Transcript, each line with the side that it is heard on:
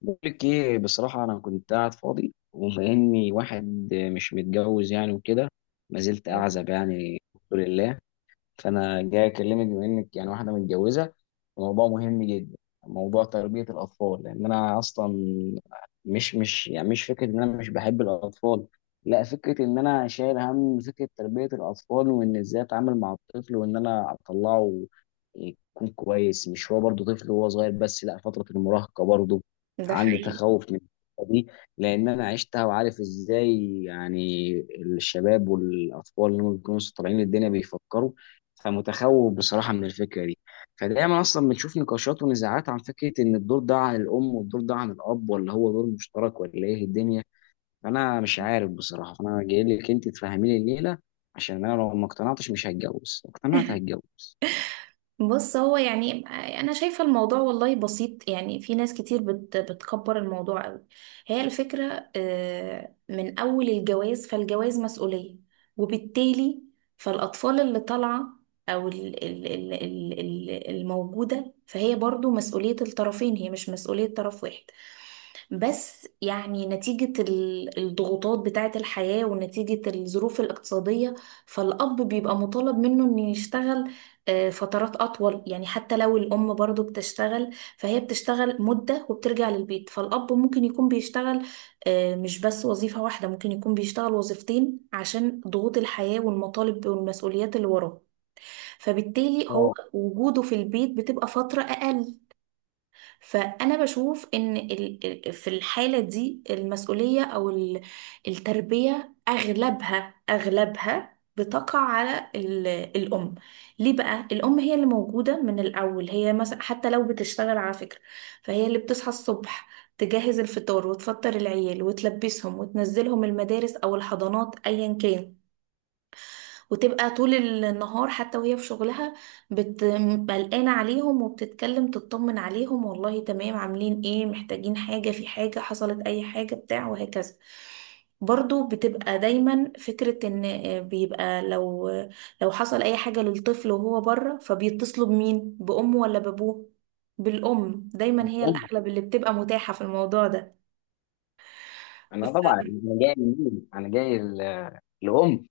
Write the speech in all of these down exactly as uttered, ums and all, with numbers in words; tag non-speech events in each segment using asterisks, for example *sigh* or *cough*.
left: بقول لك ايه؟ بصراحة أنا كنت قاعد فاضي، وبما إني واحد مش متجوز يعني وكده. ما زلت أعزب يعني الحمد لله. فانا جاي اكلمك بما انك يعني واحده متجوزه. الموضوع مهم جدا، موضوع تربيه الاطفال. لان انا اصلا مش مش يعني مش فكره ان انا مش بحب الاطفال، لا، فكره ان انا شايل هم فكره تربيه الاطفال، وان ازاي اتعامل مع الطفل، وان انا اطلعه يكون كويس. مش هو برضه طفل وهو صغير بس، لا، فتره المراهقه برضه
right: ده
left: عندي
right: حقيقي.
left: تخوف من الحتة دي، لان انا عشتها وعارف ازاي يعني الشباب والاطفال اللي هم بيكونوا لسه طالعين الدنيا بيفكروا. فمتخوف بصراحة من الفكرة دي. فدايما أصلا بنشوف نقاشات ونزاعات عن فكرة إن الدور ده عن الأم والدور ده عن الأب، ولا هو دور مشترك، ولا إيه الدنيا. أنا مش عارف بصراحة، فأنا جاي لك أنت تفهمي لي الليلة، عشان أنا لو ما اقتنعتش مش هتجوز، لو اقتنعت هتجوز.
right: بص، هو يعني انا شايفه الموضوع والله بسيط، يعني في ناس كتير بت بتكبر الموضوع قوي. هي الفكره آه، من اول الجواز، فالجواز مسؤوليه، وبالتالي فالاطفال اللي طالعه او ال- ال- ال- ال- ال- الموجوده، فهي برضو مسؤوليه الطرفين، هي مش مسؤوليه طرف واحد. بس يعني نتيجة ال- الضغوطات بتاعة الحياة ونتيجة الظروف الاقتصادية، فالأب بيبقى مطالب منه إنه يشتغل آه، فترات أطول، يعني حتى لو الأم برضو بتشتغل فهي بتشتغل مدة وبترجع للبيت، فالأب ممكن يكون بيشتغل آه، مش بس وظيفة واحدة، ممكن يكون بيشتغل وظيفتين عشان ضغوط الحياة والمطالب والمسؤوليات اللي وراه، فبالتالي هو
left: اه،
right: وجوده في البيت بتبقى فترة أقل. فأنا بشوف إن ال- ال- في الحالة دي المسؤولية أو ال- التربية أغلبها أغلبها بتقع على ال- الأم. ليه بقى؟ الأم هي اللي موجودة من الأول، هي مثلا حتى لو بتشتغل على فكرة، فهي اللي بتصحى الصبح، تجهز الفطار وتفطر العيال وتلبسهم وتنزلهم المدارس أو الحضانات أيا كان، وتبقى طول النهار حتى وهي في شغلها بت- قلقانة عليهم، وبتتكلم تطمن عليهم والله تمام، عاملين ايه، محتاجين حاجة، في حاجة حصلت، اي حاجة بتاع، وهكذا. برضو بتبقى دايما فكرة ان آه، بيبقى لو لو حصل اي حاجة للطفل وهو بره، فبيتصلوا بمين، بأمه ولا بأبوه؟ بالأم، دايما هي الأغلب اللي بتبقى متاحة في الموضوع ده.
left: أنا طبعا أنا جاي من مين؟ أنا جاي ال- الأم.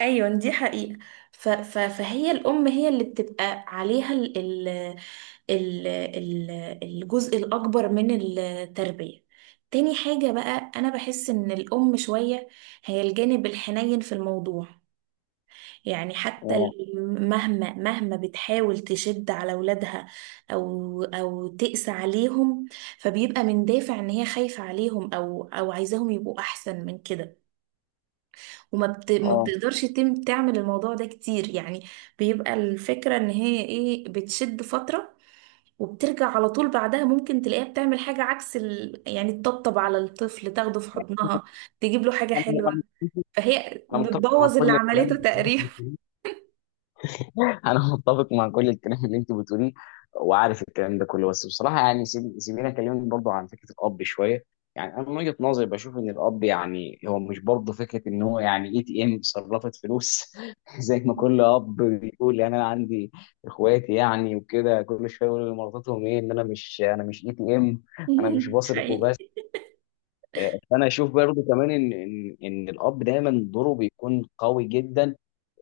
right: ايوه، دي حقيقة. ف... ف... فهي الام هي اللي بتبقى عليها ال... ال... ال... ال... الجزء الاكبر من التربية. تاني حاجة بقى، انا بحس ان الام شوية هي الجانب الحنين في الموضوع، يعني حتى
left: أه.
right: الأم مهما مهما بتحاول تشد على ولادها او او تقسى عليهم، فبيبقى من دافع ان هي خايفة عليهم او او عايزاهم يبقوا احسن من كده، وما بت... ما
left: أه.
right: بتقدرش تم تعمل الموضوع ده كتير يعني. بيبقى الفكرة ان هي ايه بتشد فترة وبترجع على طول بعدها، ممكن تلاقيها بتعمل حاجة عكس ال... يعني تطبطب على الطفل، تاخده في حضنها، تجيب له حاجة
left: أنا
right: حلوة،
left: أنا-
right: فهي
left: أنا متفق مع
right: بتبوظ اللي
left: كل
right: عملته
left: الكلام.
right: تقريبا.
left: *laughs* انا متفق مع كل الكلام اللي انت بتقوليه، وعارف الكلام ده كله. بس بصراحه يعني سيب- سيبيني اكلمك برضو عن فكره الاب شويه. يعني انا من وجهه نظري بشوف ان الاب يعني هو مش برضه فكره ان هو يعني اي تي ام صرفت فلوس. *laughs* زي ما كل اب بيقول، يعني انا عندي اخواتي يعني وكده كل شويه يقولوا لمراتهم ايه، ان انا مش انا مش اي تي ام. انا مش
right: *laughs*
left: بصرف وبس.
right: حقيقي.
left: آه، فانا اشوف برضو كمان ان ان ان الاب دايما دوره بيكون قوي جدا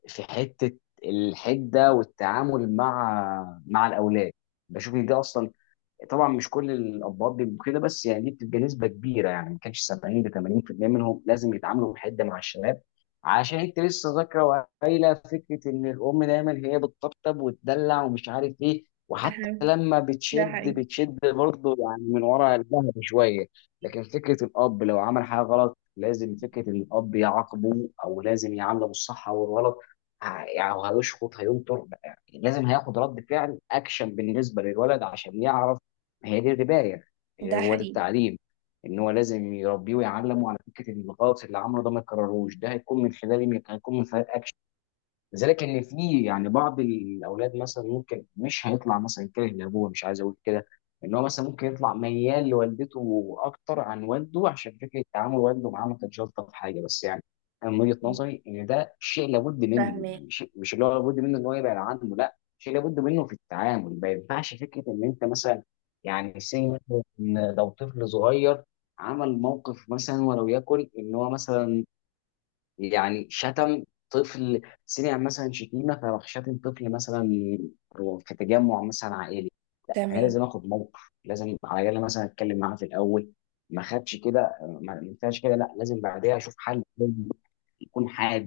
left: في حته الحده والتعامل مع مع الاولاد. بشوف ان دي اصلا، طبعا مش كل الاباء بيبقوا كده، بس يعني دي بتبقى نسبه كبيره. يعني ما كانش سبعين ل ثمانين في المية منهم لازم يتعاملوا بحده مع الشباب، عشان انت لسه ذاكره وقايله فكره ان الام دايما هي بتطبطب وتدلع ومش عارف ايه،
right: ده
left: وحتى
right: حقيقي.
left: لما
right: ده
left: بتشد
right: حقيقي.
left: بتشد برضه يعني من ورا الظهر شويه. لكن فكره الاب لو عمل حاجه غلط، لازم فكره ان الاب يعاقبه، او لازم يعامله بالصح او الغلط. ه- يعني هيشخط هينطر، يعني لازم هياخد رد فعل اكشن بالنسبه للولد عشان يعرف هي دي الرباية، هي
right: ده
left: هو ده
right: حقيقي.
left: التعليم. ان هو لازم يربيه ويعلمه على فكره ان الغلط اللي عمله ده ما يكرروش. ده هيكون من خلال مين؟ هيكون من خلال، لذلك، ان في يعني بعض الاولاد مثلا ممكن مش هيطلع مثلا كاره لابوه، مش عايز اقول كده، ان هو مثلا ممكن يطلع ميال لوالدته اكتر عن والده، عشان فكره تعامل والده معاه ما كانتش الطف حاجه. بس يعني انا من وجهه نظري ان ده شيء لابد منه،
right: فاهمة.
left: يعني شيء مش اللي هو لابد منه ان هو يبعد عنه، لا شيء لابد منه في التعامل. ما ينفعش فكره ان انت مثلا يعني سي مثلا، إن لو طفل صغير عمل موقف مثلا ولو يكن ان هو مثلا يعني شتم، طفل سمع مثلا شتيمه فراح شتم طفل مثلا في تجمع مثلا عائلي، لا انا
right: تمام.
left: لازم اخد موقف. لازم على الاقل مثلا اتكلم معاه في الاول، ما خدش كده. ما ما ينفعش كده، لا، لازم بعدها اشوف حل لازم يكون حاد،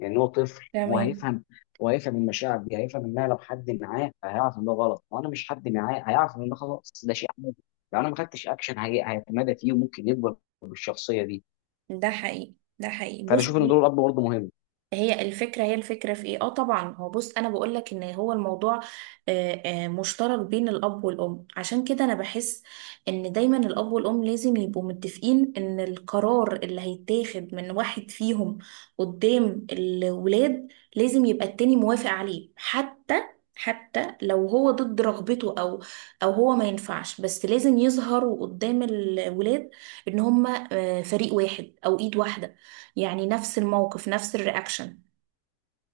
left: لان هو طفل هو
right: تمام.
left: هيفهم. هو هيفهم المشاعر دي، هيفهم انها لو حد معاه هيعرف ان ده غلط، وانا مش حد معاه هيعرف ان ده خلاص ده شيء عادي. لو انا ما خدتش اكشن، هي- هيتمادى فيه وممكن يكبر بالشخصيه دي.
right: ده حقيقي. ده حقيقي.
left: فانا
right: بص،
left: اشوف ان دور الاب برضه مهم.
right: هي الفكرة هي الفكرة في ايه؟ اه طبعا، هو بص انا بقول لك ان هو الموضوع آه، آه، مشترك بين الاب والام، عشان كده انا بحس ان دايما الاب والام لازم يبقوا متفقين ان القرار اللي هيتاخد من واحد فيهم قدام الولاد لازم يبقى التاني موافق عليه، حتى حتى لو هو ضد رغبته او او هو ما ينفعش، بس لازم يظهروا قدام الولاد ان هما آه، فريق واحد او ايد واحدة، يعني نفس الموقف نفس الرياكشن،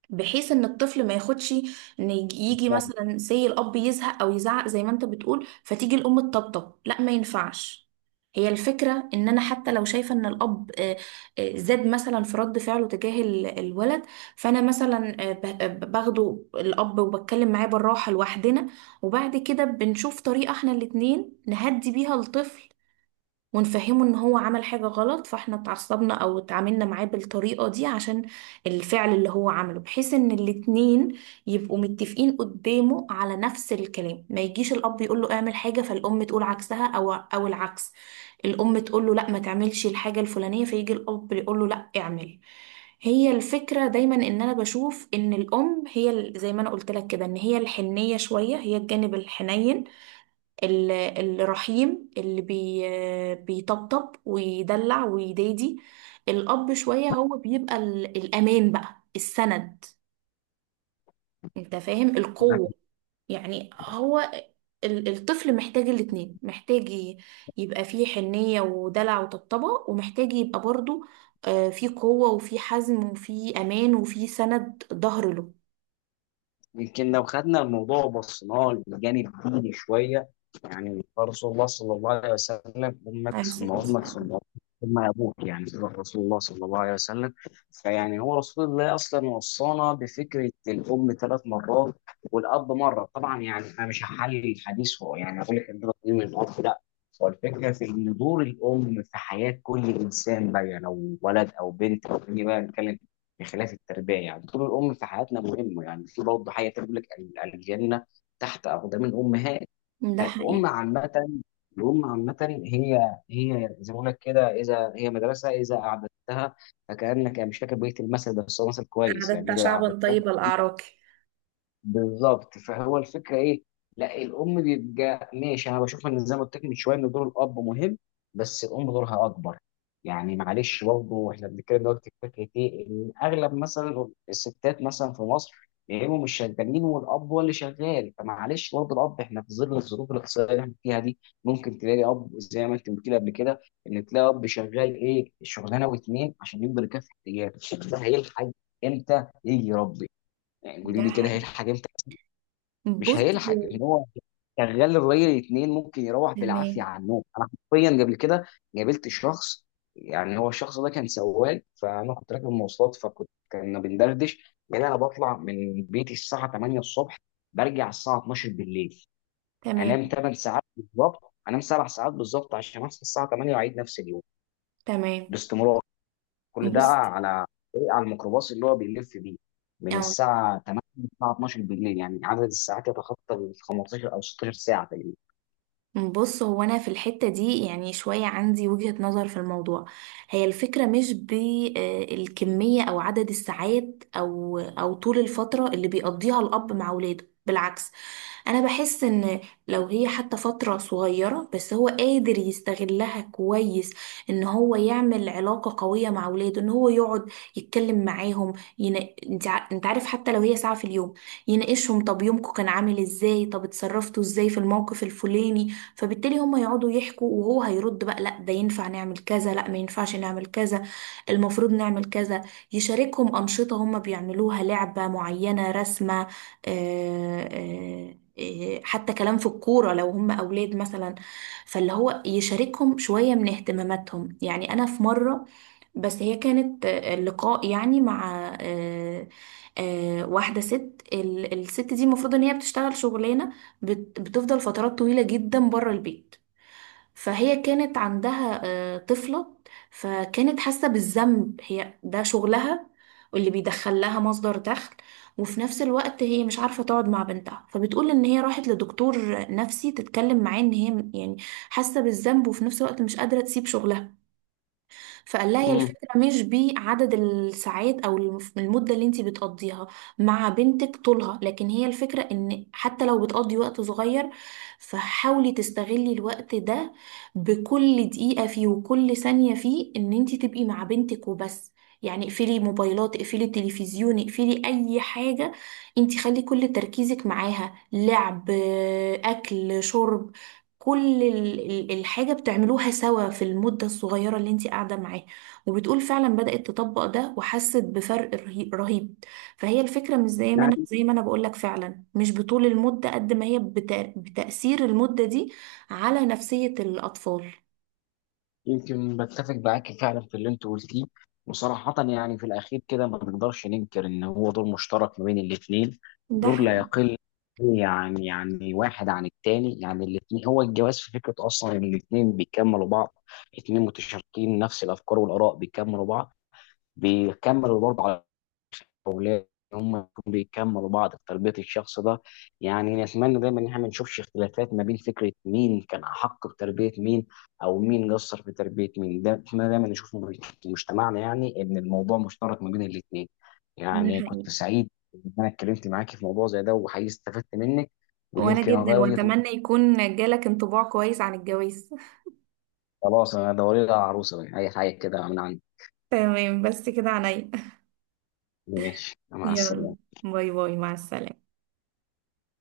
right: بحيث ان الطفل ما ياخدش ان يجي يجي مثلا سي الاب يزهق او يزعق زي ما انت بتقول، فتيجي الام تطبطب، لا ما ينفعش. هي الفكرة ان انا حتى لو شايفة ان الاب آه، آه، زاد مثلا في رد فعله تجاه ال- الولد، فانا مثلا آه، ب- آه، ب- باخده الاب وبتكلم معاه بالراحة لوحدنا، وبعد كده بنشوف طريقة احنا الاتنين نهدي بيها الطفل ونفهمه ان هو عمل حاجة غلط، فاحنا اتعصبنا او اتعاملنا معاه بالطريقة دي عشان الفعل اللي هو عمله، بحيث ان الاتنين يبقوا متفقين قدامه على نفس الكلام، ما يجيش الاب يقول له اعمل حاجة فالام تقول عكسها او او العكس، الام تقول له لا ما تعملش الحاجة الفلانية فيجي الاب يقول له لا اعمل. هي الفكرة دايما ان انا بشوف ان الام هي ال- زي ما انا قلت لك كده ان هي الحنية شوية، هي الجانب الحنين ال- الرحيم اللي بي بيطبطب ويدلع ويدادي. الأب شوية هو بيبقى ال- الأمان بقى، السند، انت فاهم؟ القوة، يعني هو ال- الطفل محتاج الاتنين، محتاج ي- يبقى فيه حنية ودلع وطبطبة، ومحتاج يبقى برضو آه، فيه قوة وفيه حزم وفيه أمان وفيه سند ظهر له.
left: يمكن لو خدنا الموضوع وبصيناه للجانب الديني شويه. يعني رسول الله صلى الله عليه وسلم، امك
right: عايزة
left: ثم امك
right: تسلم.
left: ثم أمك ثم ابوك. يعني ده رسول الله صلى الله عليه وسلم، فيعني هو رسول الله اصلا وصانا بفكره الام ثلاث مرات والاب مره. طبعا يعني انا مش هحلل الحديث، هو يعني اقول لك ان ده تقييم الاب، لا. هو الفكره في ان دور الام في حياه كل انسان بقى، يعني لو ولد او بنت، او بني بقى نتكلم بخلاف التربيه. يعني دور الام في حياتنا مهم، يعني في برضه حاجه تقول لك ال- الجنه تحت اقدام الامهات.
right: ده
left: فالام
right: حقيقي.
left: عامه، الام عامه هي، هي زي ما بقول لك كده، اذا هي مدرسه اذا اعددتها، فكانك، يعني مش فاكر بقيه المثل، بس هو مثل كويس، يعني
right: أعددت
left: اذا
right: شعبا
left: اعددتها.
right: طيب الأعراق.
left: بالظبط، فهو الفكره ايه؟ لا الام بيبقى ماشي، انا بشوف ان زي ما قلت لك من شويه ان دور الاب مهم، بس الام دورها اكبر. يعني معلش برضه احنا بنتكلم دلوقتي في فكره ايه، ان اغلب مثلا الستات مثلا في مصر يا اما مش شغالين والاب هو اللي شغال، فمعلش برضه الاب احنا في ظل الظروف الاقتصاديه اللي احنا فيها دي ممكن تلاقي اب زي ما انت قلت لي قبل كده، ان تلاقي اب شغال ايه، شغلانه واتنين عشان يقدر يكفي احتياجاته، ده هيلحق امتى يجي يربي؟ يعني
right: ده
left: قولي لي كده
right: حقيقي.
left: هيلحق امتى؟ مش
right: بص.
left: هيلحق. ان هو شغال الراجل اتنين ممكن يروح بالعافيه
right: تمام.
left: على النوم. انا حرفيا قبل كده قابلت شخص، يعني هو الشخص ده كان سواق، فانا كنت راكب مواصلات فكنت كنا بندردش. قال انا بطلع من بيتي الساعه تمانية الصبح، برجع الساعه اتناشر بالليل،
right: تمام.
left: انام ثماني ساعات بالظبط، انام سبع ساعات بالظبط عشان اصحى الساعه تمانية واعيد نفس اليوم
right: تمام.
left: باستمرار. كل ده
right: بص،
left: على إيه؟ على الميكروباص اللي هو بيلف بيه من
right: أو
left: الساعة تمانية للساعة اتناشر بالليل، يعني عدد الساعات يتخطى ال خمسة عشر أو ستاشر ساعة تقريبا.
right: بص، هو أنا في الحتة دي يعني شوية عندي وجهة نظر في الموضوع، هي الفكرة مش بالكمية أو عدد الساعات أو أو طول الفترة اللي بيقضيها الأب مع ولاده، بالعكس، انا بحس ان لو هي حتى فترة صغيرة بس هو قادر يستغلها كويس ان هو يعمل علاقة قوية مع اولاده، ان هو يقعد يتكلم معاهم، ين... انت ع- انت عارف حتى لو هي ساعة في اليوم يناقشهم، طب يومكم كان عامل ازاي، طب اتصرفتوا ازاي في الموقف الفلاني، فبالتالي هم يقعدوا يحكوا وهو هيرد بقى لا ده ينفع نعمل كذا، لا ما ينفعش نعمل كذا، المفروض نعمل كذا. يشاركهم أنشطة هم بيعملوها، لعبة معينة، رسمة، إيه، حتى كلام في الكورة لو هم أولاد مثلا، فاللي هو يشاركهم شوية من اهتماماتهم، يعني أنا في مرة، بس هي كانت آه، لقاء يعني مع آه، آه، واحدة ست، ال- الست دي المفروض إن هي بتشتغل شغلانة بت- بتفضل فترات طويلة جدا بره البيت، فهي كانت عندها آه، طفلة، فكانت حاسة بالذنب، هي ده شغلها واللي بيدخل لها مصدر دخل، وفي نفس الوقت هي مش عارفة تقعد مع بنتها، فبتقول ان هي راحت لدكتور نفسي تتكلم معاه ان هي يعني حاسة بالذنب وفي نفس الوقت مش قادرة تسيب شغلها. فقال لها هي
left: امم
right: الفكرة مش بعدد الساعات أو الف- المدة اللي انتي بتقضيها مع بنتك طولها، لكن هي الفكرة ان حتى لو بتقضي وقت صغير فحاولي تستغلي الوقت ده بكل دقيقة فيه وكل ثانية فيه ان انتي تبقي مع بنتك وبس، يعني اقفلي موبايلات، اقفلي التلفزيون، اقفلي اي حاجة، انتي خلي كل تركيزك معاها، لعب، اكل، شرب، كل ال- ال- الحاجة بتعملوها سوا في المدة الصغيرة اللي انت قاعدة معاه، وبتقول فعلا بدأت تطبق ده وحست بفرق رهي- رهيب. فهي الفكرة مش زي ما انا
left: يعني
right: زي ما انا بقولك فعلا مش بطول المدة قد ما هي بتا- بتأثير المدة دي على نفسية الأطفال.
left: يمكن بتفق معاك فعلا في اللي أنت قلتيه. وصراحة يعني في الأخير كده ما نقدرش ننكر إن هو دور مشترك ما بين الاتنين،
right: ده
left: دور لا
right: حقيقي.
left: يقل يعني يعني واحد عن التاني. يعني الاتنين هو الجواز في فكرة أصلا إن الاتنين بيكملوا بعض، اتنين متشاركين نفس الأفكار والآراء بيكملوا بعض، بيكملوا برضه على، وليه هم يكونوا بيكملوا بعض في تربية الشخص ده. يعني نتمنى دايما ان احنا ما نشوفش اختلافات ما بين فكرة مين كان أحق بتربية مين، أو مين قصر في تربية مين، ده نتمنى دايما نشوفه في مجتمعنا، يعني إن الموضوع مشترك ما بين الاتنين.
right: ده
left: يعني
right: حقيقي.
left: كنت سعيد إن أنا اتكلمت معاكي في موضوع زي ده، وحقيقي استفدت منك،
right: وانا
left: ويمكن أغير
right: جدا،
left: وجهة نظري.
right: واتمنى يكون جالك انطباع كويس عن الجواز. *laughs*
left: خلاص أنا دوري لها عروسة أي حاجة كده من عندي.
right: تمام، بس كده عنيا.
left: ماشي مع
right: يلا،
left: السلامة.
right: باي باي، مع السلامة.